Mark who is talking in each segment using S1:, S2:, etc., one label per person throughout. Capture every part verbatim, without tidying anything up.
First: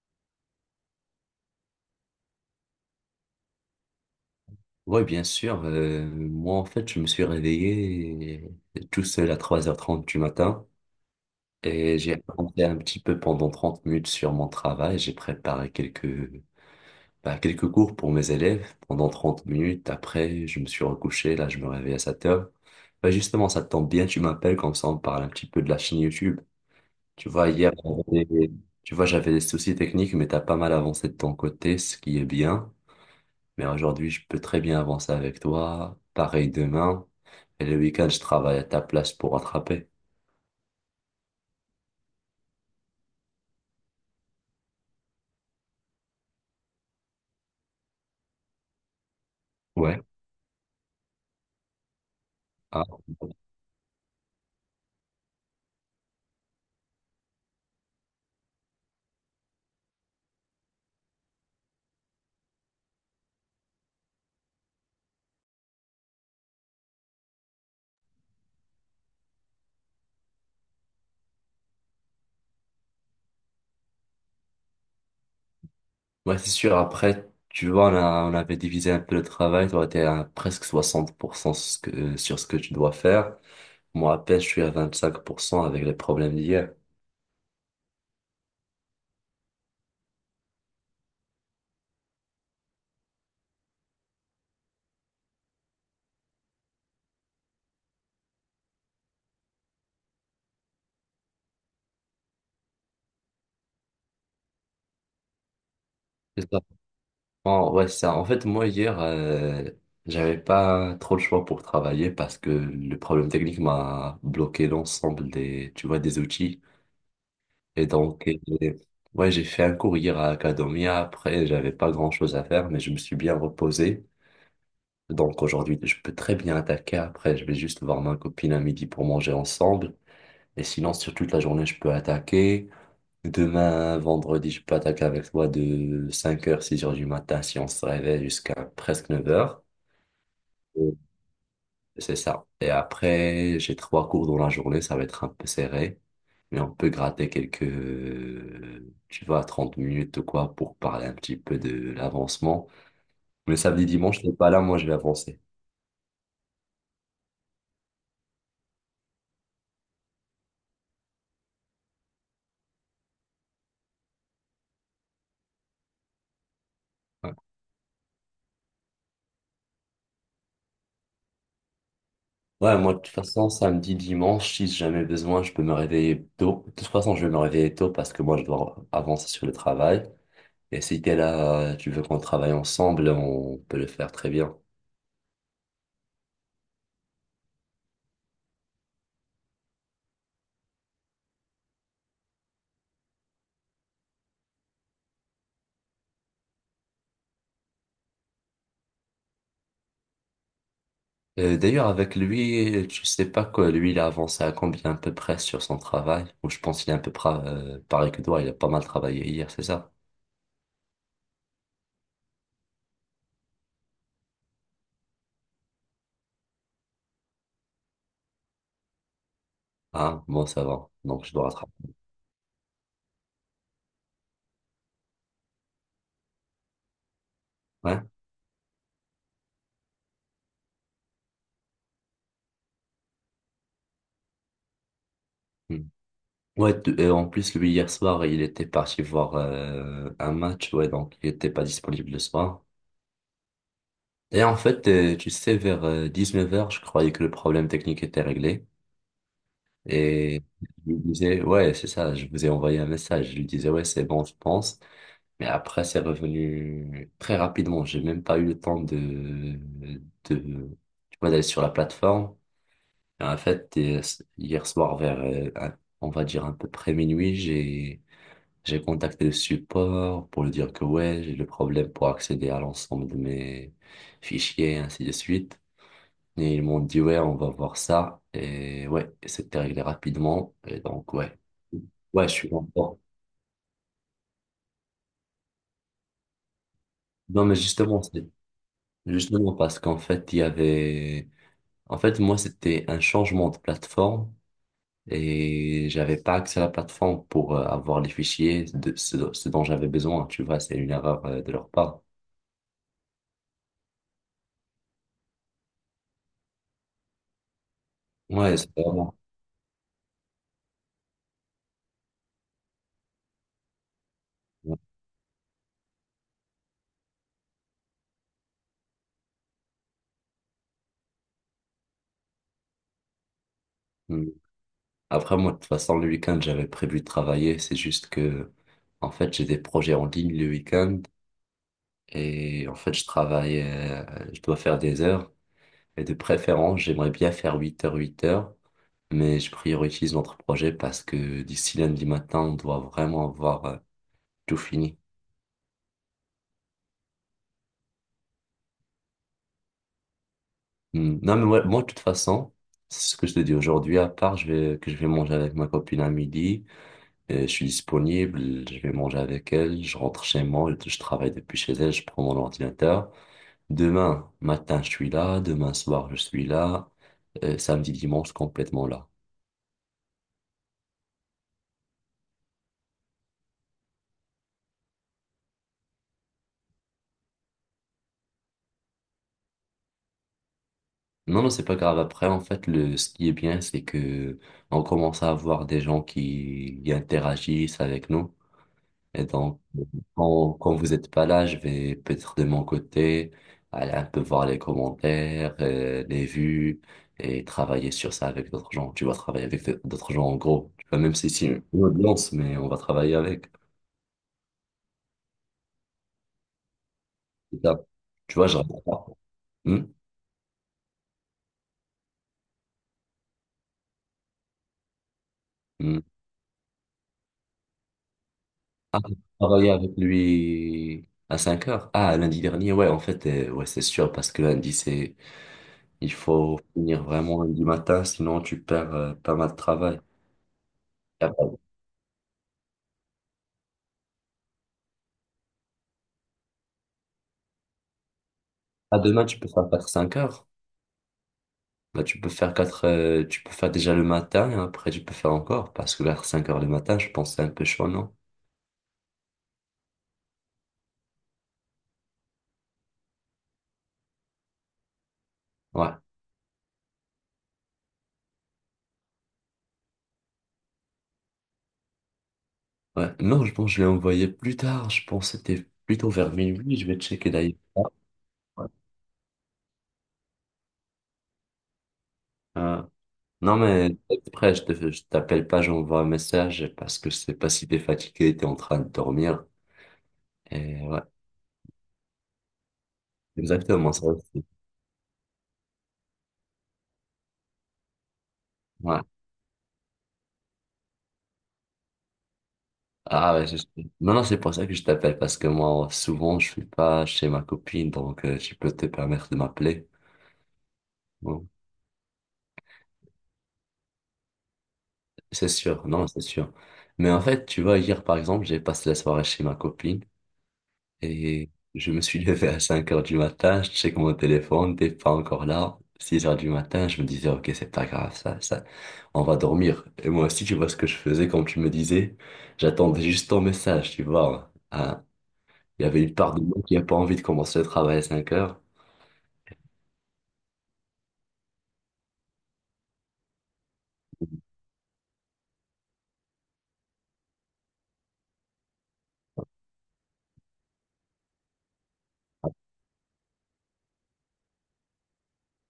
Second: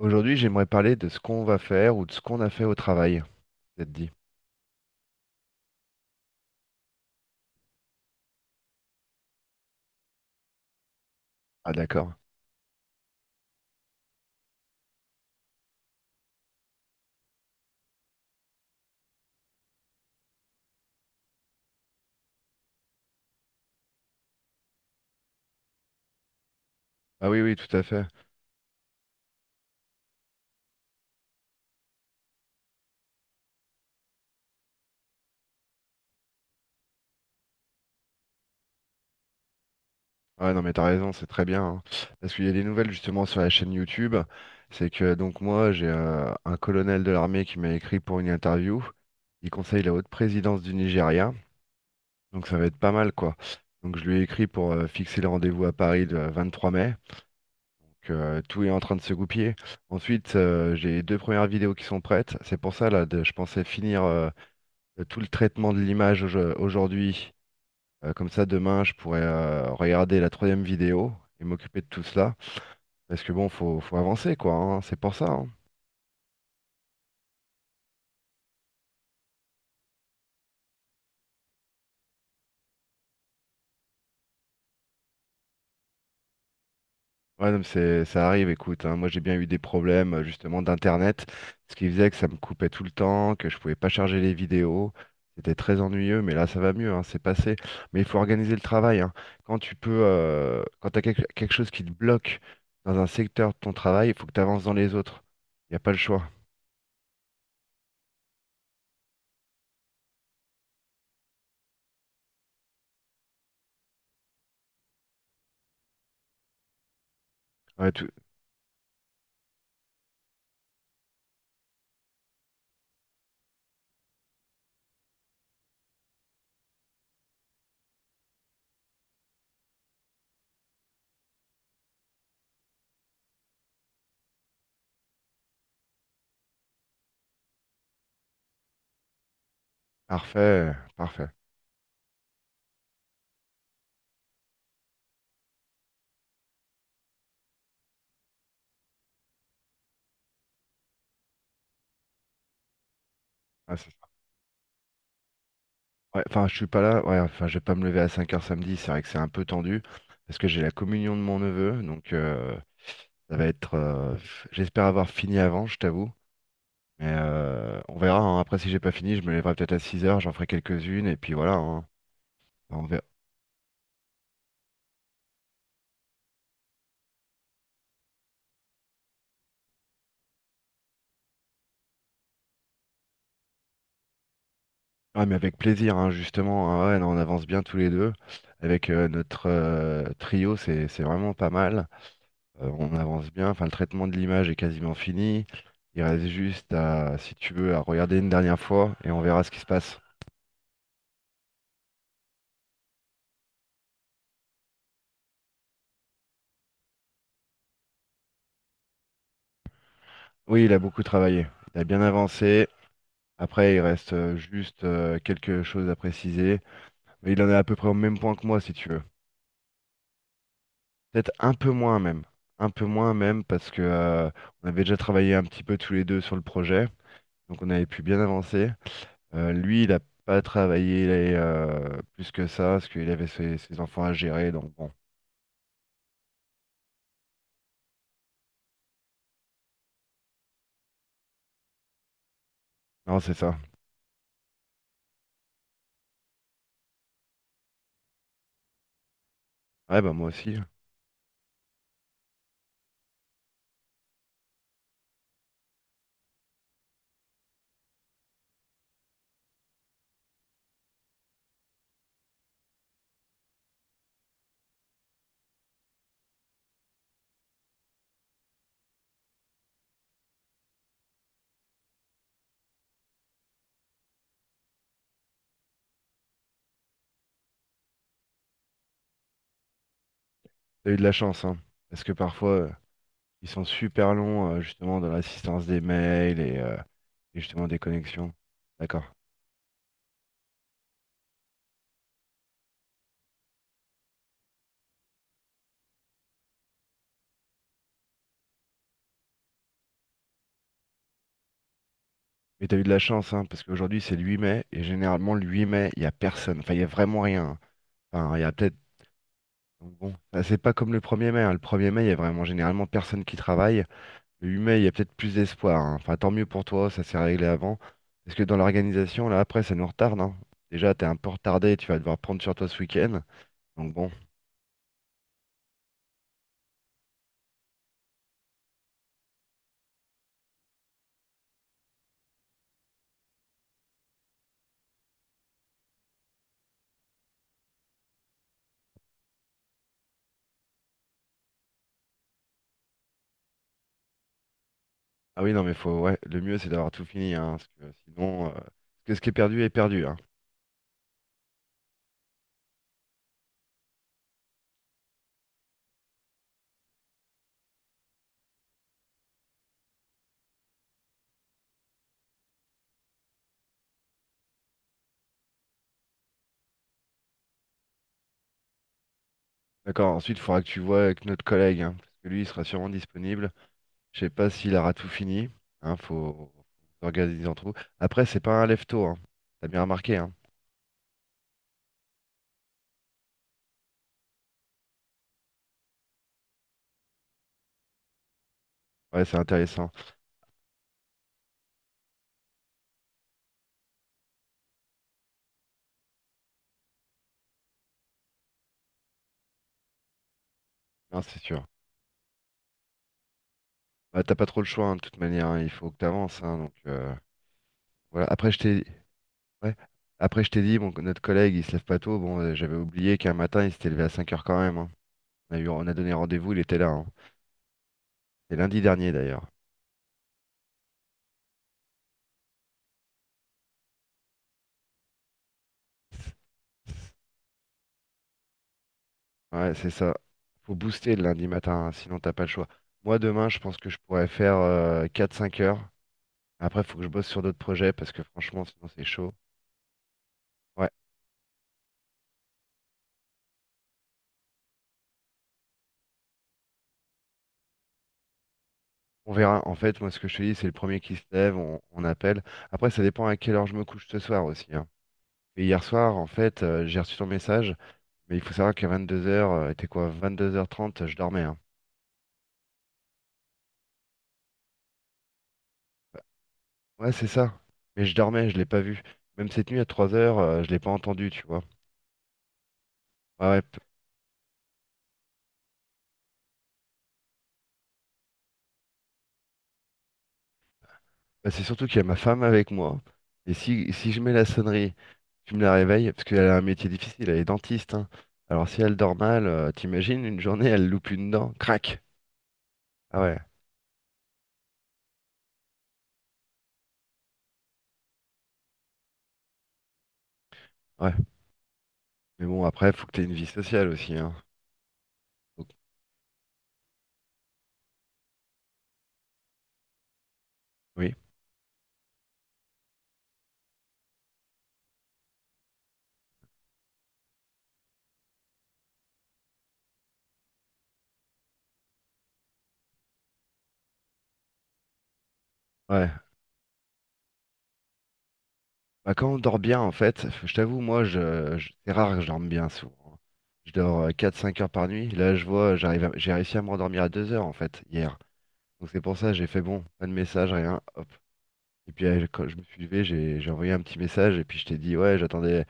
S1: Aujourd'hui, j'aimerais parler de ce qu'on va faire ou de ce qu'on a fait au travail. Ça te dit?
S2: Oui, bien sûr. Euh, moi, en fait, je me suis réveillé tout seul à trois heures trente du matin
S1: Ah
S2: et
S1: d'accord.
S2: j'ai avancé un petit peu pendant trente minutes sur mon travail. J'ai préparé quelques, bah, quelques cours pour mes élèves pendant trente minutes. Après, je me suis recouché. Là, je me réveille à sept heures. Bah, justement, ça tombe bien, tu m'appelles, comme ça on parle un petit peu de la chaîne YouTube. Tu
S1: Ah oui,
S2: vois,
S1: oui,
S2: hier,
S1: tout à fait.
S2: j'avais- tu vois, j'avais des soucis techniques, mais t'as pas mal avancé de ton côté, ce qui est bien. Mais aujourd'hui, je peux très bien avancer avec toi. Pareil demain. Et le week-end, je travaille à ta place pour rattraper.
S1: Ah ouais, non, mais t'as raison, c'est très bien, hein. Parce qu'il y a des nouvelles justement sur la chaîne YouTube. C'est que donc moi, j'ai euh, un colonel de l'armée qui m'a écrit pour une interview. Il conseille la
S2: Ouais.
S1: haute présidence du Nigeria. Donc ça va être
S2: Ah.
S1: pas mal, quoi. Donc je lui ai écrit pour euh, fixer le rendez-vous à Paris le vingt-trois mai. Donc euh, tout est en train de se goupiller. Ensuite, euh, j'ai deux premières vidéos qui sont prêtes. C'est pour ça, là, de- je pensais finir euh, de tout le traitement de l'image au- aujourd'hui. Euh, comme ça, demain, je pourrais euh, regarder la troisième vidéo et m'occuper de tout cela. Parce que bon, faut, faut avancer, quoi, hein. C'est pour ça, hein.
S2: Ouais, c'est sûr. Après, tu vois, on a, on avait divisé un peu le travail. Toi, t'es à presque soixante pour cent ce que- sur ce que tu dois faire. Moi, à peine, je suis à vingt-cinq pour cent avec les problèmes d'hier.
S1: Ouais, non, mais c'est, ça arrive, écoute, hein. Moi, j'ai bien eu des problèmes, euh, justement, d'Internet. Ce qui faisait que ça me coupait tout le temps, que je pouvais pas charger les vidéos. C'était très ennuyeux, mais là, ça va mieux, hein. C'est passé. Mais il faut organiser le travail, hein. Quand tu peux, euh, quand t'as quelque, quelque chose qui te bloque dans un secteur de ton travail, il faut que tu avances dans les autres. Il n'y a pas le choix.
S2: C'est ça. En- ouais, c'est ça. En fait, moi, hier, euh, j'avais pas trop le choix pour travailler parce que le problème technique m'a bloqué l'ensemble des, tu vois, des outils. Et
S1: Ouais, tout-
S2: donc, euh, ouais, j'ai fait un cours hier à Academia. Après, j'avais pas grand-chose à faire, mais je me suis bien reposé. Donc, aujourd'hui, je peux très bien attaquer. Après, je vais juste voir ma copine à midi pour manger ensemble. Et sinon, sur toute la journée, je peux attaquer. Demain, vendredi, je peux attaquer avec toi de cinq heures six heures du matin si on se réveille jusqu'à presque neuf heures.
S1: parfait, parfait.
S2: C'est ça. Et après, j'ai trois cours dans la journée, ça va être un peu serré, mais on peut gratter quelques, euh, tu vois, trente minutes ou quoi pour parler un petit peu de l'avancement. Mais
S1: Ah,
S2: samedi,
S1: c'est ça.
S2: dimanche, t'es pas là, moi je vais avancer.
S1: Ouais, enfin, je suis pas là. Ouais, enfin, je vais pas me lever à cinq heures samedi. C'est vrai que c'est un peu tendu parce que j'ai la communion de mon neveu. Donc, euh, ça va être. Euh, f- j'espère avoir fini avant, je t'avoue. Mais
S2: Ouais,
S1: euh, on verra, hein. Après, si j'ai pas fini, je me lèverai peut-être à six heures. J'en ferai quelques-unes. Et puis voilà, hein.
S2: ouais,
S1: Enfin, on
S2: moi de
S1: verra.
S2: toute façon, samedi, dimanche, si j'ai jamais besoin, je peux me réveiller tôt. De toute façon, je vais me réveiller tôt parce que moi je dois avancer sur le travail. Et si t'es là, tu veux qu'on travaille ensemble, on peut le faire très bien.
S1: Ah, mais avec plaisir, hein, justement, hein. Ouais, non, on avance bien tous les deux. Avec euh, notre euh, trio, c'est c'est vraiment pas mal. Euh, on avance bien, enfin le traitement de l'image est quasiment fini. Il reste juste à, si tu veux, à regarder une dernière fois et on verra ce qui se passe.
S2: Euh, d'ailleurs, avec lui, je sais pas quoi, lui, il a avancé à combien à peu près sur son travail. Ou je pense qu'il est à peu près, euh, pareil que toi, il a pas mal travaillé hier, c'est ça?
S1: Oui, il a beaucoup travaillé, il a bien avancé. Après, il reste euh, juste euh, quelque chose à préciser, mais il en est à peu près au même point que moi, si tu veux.
S2: Ah, bon, ça va. Donc,
S1: Peut-être
S2: je dois
S1: un peu
S2: rattraper.
S1: moins même, un peu moins même parce que euh, on avait déjà travaillé un petit peu tous les deux sur le projet, donc on avait
S2: Ouais.
S1: pu bien avancer. Euh, lui, il a pas travaillé euh, plus que ça parce qu'il avait ses ses enfants à gérer, donc bon.
S2: Hmm. Ouais, t- euh, en plus, lui, hier soir, il était parti voir euh, un match, ouais, donc il était pas disponible le soir.
S1: Non, c'est ça.
S2: Et en fait, euh, tu sais, vers euh, dix-neuf heures, je croyais que le problème technique était réglé.
S1: Ouais, bah moi
S2: Et
S1: aussi.
S2: je lui disais, ouais, c'est ça, je vous ai envoyé un message. Je lui disais, ouais, c'est bon, je pense. Mais après, c'est revenu très rapidement. J'ai même pas eu le temps de, de, tu vois, d'aller sur la plateforme. Et en fait, euh, hier soir, vers, euh, un- on va dire à peu près minuit, j'ai, j'ai contacté le support pour lui dire que ouais, j'ai le problème pour accéder à l'ensemble de mes fichiers, et ainsi de suite. Et ils m'ont dit ouais, on va voir ça. Et ouais, c'était réglé rapidement. Et
S1: T'as eu de la
S2: donc, ouais.
S1: chance, hein. Parce que
S2: Ouais, je suis
S1: parfois, euh,
S2: content.
S1: ils sont super longs, euh, justement, dans l'assistance des mails et, euh, et
S2: Non, mais
S1: justement des
S2: justement, c'est
S1: connexions. D'accord.
S2: justement parce qu'en fait, il y avait. En fait, moi, c'était un changement de plateforme et j'avais pas accès à la plateforme pour euh, avoir les fichiers de ce, ce dont j'avais besoin. Tu vois, c'est une erreur euh, de leur part.
S1: Mais t'as eu de la chance, hein, parce qu'aujourd'hui, c'est le huit mai, et généralement, le huit mai, il n'y a personne. Enfin, il n'y a vraiment rien, hein. Enfin, il y a
S2: Ouais, c'est
S1: peut-être.
S2: vraiment.
S1: Donc bon, ça, c'est pas comme le premier mai, hein. Le premier mai, il y a vraiment généralement personne qui travaille. Le huit
S2: Ouais.
S1: mai, il y a peut-être plus d'espoir, hein. Enfin, tant mieux pour toi, ça s'est réglé avant. Parce que dans l'organisation, là, après, ça nous retarde, hein. Déjà, t'es un peu retardé, tu vas devoir prendre sur toi ce week-end. Donc bon.
S2: Mm. Après, moi, de toute façon, le week-end, j'avais prévu de travailler. C'est juste que, en fait, j'ai des projets en ligne le week-end et en fait, je travaille, euh, je dois faire des heures. Et de préférence, j'aimerais bien faire huit heures, huit heures, mais je priorise notre projet parce que d'ici lundi matin, on doit vraiment avoir euh, tout fini.
S1: Ah oui, non, mais faut, ouais, le mieux c'est d'avoir tout fini, hein, parce que sinon, euh, parce que ce qui est perdu est perdu, hein.
S2: Hmm. Non, mais moi, moi, de toute façon, c'est ce que je te dis aujourd'hui, à part je vais, que je vais manger avec ma copine à midi, et je suis disponible, je vais manger avec elle, je rentre chez moi, je, je travaille depuis chez elle, je prends mon ordinateur. Demain matin, je suis là, demain soir, je suis là, euh, samedi, dimanche, complètement là.
S1: D'accord, ensuite il faudra que tu vois avec notre collègue, hein, parce que lui il sera sûrement disponible. Je sais pas s'il aura tout fini, hein, faut s'organiser entre vous. Après, c'est pas un lève-tôt, hein. T'as bien remarqué, hein.
S2: Non, non, c'est pas grave. Après, en fait, le, ce qui est bien, c'est que on commence à avoir des gens qui, qui interagissent avec nous.
S1: Ouais,
S2: Et
S1: c'est
S2: donc,
S1: intéressant.
S2: Quand, quand vous n'êtes pas là, je vais peut-être de mon côté aller un peu voir les commentaires, euh, les vues et travailler sur ça avec d'autres gens. Tu vas travailler avec d'autres gens en gros. Tu vois, même
S1: Non,
S2: si
S1: c'est
S2: c'est une
S1: sûr.
S2: audience, mais on va travailler avec.
S1: Bah, t'as pas trop le choix, hein, de toute manière, hein, il faut que t'avances, hein, donc euh,
S2: C'est ça.
S1: voilà.
S2: Tu vois,
S1: Après,
S2: je
S1: je
S2: regarde
S1: t'ai,
S2: pas.
S1: ouais.
S2: Hmm.
S1: Après, je t'ai dit, bon, que notre collègue il se lève pas tôt, bon, euh, j'avais oublié qu'un matin il s'était levé à cinq heures quand même, hein. On a eu, on a
S2: Hmm.
S1: donné rendez-vous, il était là, hein. C'est lundi
S2: Ah,
S1: dernier
S2: j'ai
S1: d'ailleurs.
S2: travaillé avec lui à cinq heures. Ah, lundi dernier, ouais, en fait, euh, ouais, c'est sûr, parce que lundi, c'est, il faut finir vraiment lundi matin, sinon tu perds euh, pas mal de
S1: Ouais, c'est
S2: travail.
S1: ça. Faut booster le
S2: Ah,
S1: lundi
S2: bah,
S1: matin, hein, sinon t'as pas le choix. Moi demain, je pense que je pourrais faire euh, quatre cinq heures. Après, faut que je bosse sur d'autres projets parce que franchement, sinon
S2: ah,
S1: c'est
S2: demain,
S1: chaud.
S2: tu peux faire cinq heures.
S1: Ouais,
S2: Bah, tu peux faire quatre, euh, tu peux faire déjà le matin et après tu peux faire encore parce que vers cinq heures du matin, je pense que c'est un peu chaud, non?
S1: on verra. En fait, moi ce que je te dis, c'est le premier qui se lève, on, on appelle. Après, ça dépend à quelle heure je me couche ce soir aussi, hein. Et hier
S2: Ouais,
S1: soir, en fait, euh, j'ai reçu ton message, mais il faut savoir qu'à vingt-deux heures, euh, était quoi, vingt-deux heures trente je dormais, hein.
S2: ouais. Non, je pense que je l'ai envoyé plus tard. Je pense que c'était plutôt
S1: Bah,
S2: vers minuit. Je vais
S1: ouais, c'est
S2: checker d'ailleurs.
S1: ça.
S2: Ouais.
S1: Mais je dormais, je l'ai
S2: Ouais.
S1: pas vu. Même cette nuit à trois heures, je l'ai pas entendu, tu vois.
S2: Euh,
S1: Ouais,
S2: non,
S1: ouais.
S2: mais après, je te, je t'appelle pas, j'envoie un message parce que je sais pas si t'es fatigué, t'es en train de dormir. Et ouais,
S1: Bah, c'est surtout qu'il y a ma femme avec moi. Et si,
S2: exactement, ça
S1: si je mets la
S2: aussi.
S1: sonnerie, tu me la réveilles, parce qu'elle a un métier difficile, elle est dentiste, hein. Alors si elle
S2: Ouais.
S1: dort mal, euh, t'imagines, une journée, elle loupe une dent, crac. Ah
S2: Ah
S1: ouais,
S2: ouais, je sais. Non, non, c'est pour ça que je t'appelle parce que moi, souvent, je suis pas chez ma copine, donc euh, tu peux te permettre de m'appeler.
S1: ouais.
S2: Bon.
S1: Mais bon, après, faut que t'aies une vie sociale aussi, hein.
S2: C'est
S1: Faut que-
S2: sûr, non, c'est sûr. Mais en fait, tu vois, hier, par exemple, j'ai passé la soirée chez ma copine
S1: Oui,
S2: et je me suis levé à cinq heures du matin, je check mon téléphone, t'es pas encore là. Six heures du matin, je me disais, ok, c'est pas grave, ça, ça, on va dormir. Et moi aussi, tu vois ce que je faisais quand tu me disais, j'attendais juste ton message, tu vois. Ah, il y avait
S1: ouais.
S2: une part de moi qui a pas envie de commencer le travail à cinq heures.
S1: Bah, quand on dort bien, en fait, je t'avoue, moi, je, je- c'est rare que je dorme bien souvent, hein. Je dors euh, quatre cinq heures par nuit. Là, je vois, j'arrive à- j'ai réussi à me rendormir à deux heures, en fait, hier. Donc c'est pour ça, j'ai fait bon, pas de message, rien. Hop. Et puis euh, quand je me suis levé, j'ai j'ai envoyé un petit message et puis je t'ai dit ouais, j'attendais.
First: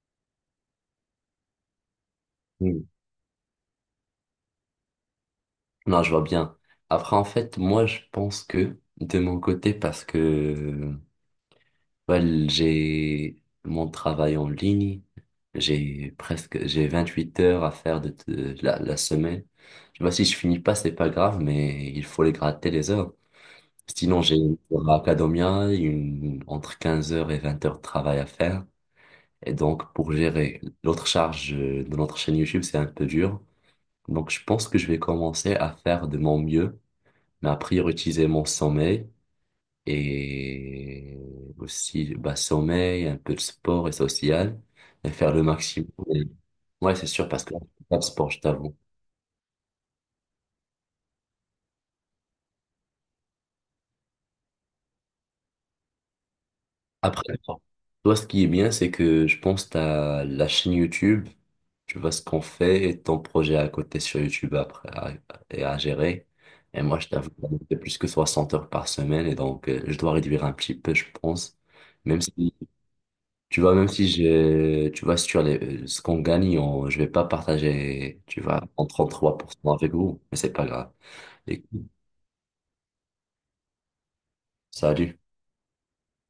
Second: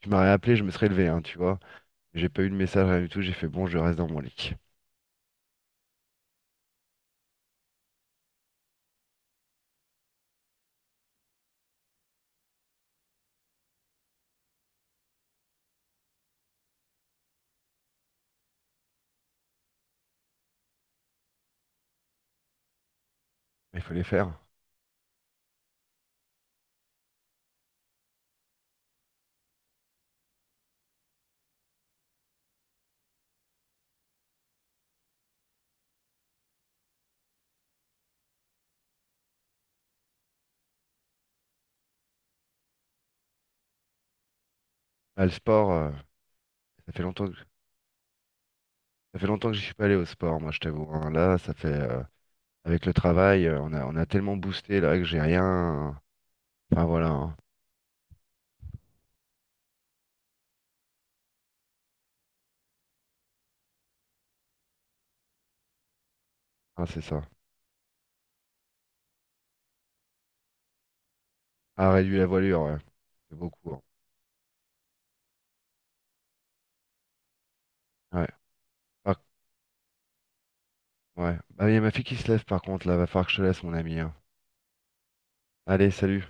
S1: Tu m'aurais appelé, je me serais levé, hein, tu vois. J'ai pas eu de
S2: Mm.
S1: message, rien du tout. J'ai fait bon, je reste dans mon lit.
S2: Non, je vois bien. Après, en fait, moi, je pense que, de mon côté, parce que well, j'ai mon travail en ligne. J'ai presque, j'ai vingt huit heures à faire de, de- la, la semaine. Tu vois, si je finis pas, c'est pas grave, mais il faut les gratter les heures.
S1: Mais il fallait
S2: Sinon, j'ai
S1: faire.
S2: une heure à Academia, une, entre quinze heures et vingt heures de travail à faire. Et donc, pour gérer l'autre charge de notre chaîne YouTube, c'est un peu dur. Donc, je pense que je vais commencer à faire de mon mieux, mais à prioriser mon sommeil et aussi bah, sommeil, un peu de sport et social, et
S1: Ah, le
S2: faire le
S1: sport,
S2: maximum.
S1: euh,
S2: Et-
S1: ça
S2: Ouais,
S1: fait
S2: c'est sûr,
S1: longtemps que
S2: parce que là, je fais pas de sport, je t'avoue.
S1: ça fait longtemps que je suis pas allé au sport, moi, je t'avoue, hein. Là, ça fait euh, avec le travail, euh, on a on a tellement boosté là que j'ai rien. Enfin voilà, hein.
S2: Après, toi, ce qui est bien, c'est que je pense que t'as la chaîne YouTube, tu vois ce qu'on fait et ton projet à côté sur YouTube après à, et à gérer. Et
S1: Ah,
S2: moi,
S1: c'est
S2: je
S1: ça.
S2: t'avoue, c'est plus que soixante heures par semaine, et donc euh, je dois réduire un petit peu, je pense,
S1: Ah, réduit
S2: même
S1: la
S2: si
S1: voilure, ouais. C'est
S2: tu
S1: beaucoup,
S2: vois,
S1: hein.
S2: même si je, tu vois, sur les, ce qu'on gagne, on, je vais pas partager,
S1: Ouais.
S2: tu vois, en
S1: Par-
S2: trente-trois pour cent avec vous, mais c'est pas grave.
S1: ouais. Bah, il y a
S2: Écoute,
S1: ma fille qui se lève par contre là. Va falloir que je te laisse, mon ami, hein.
S2: salut.
S1: Allez, salut.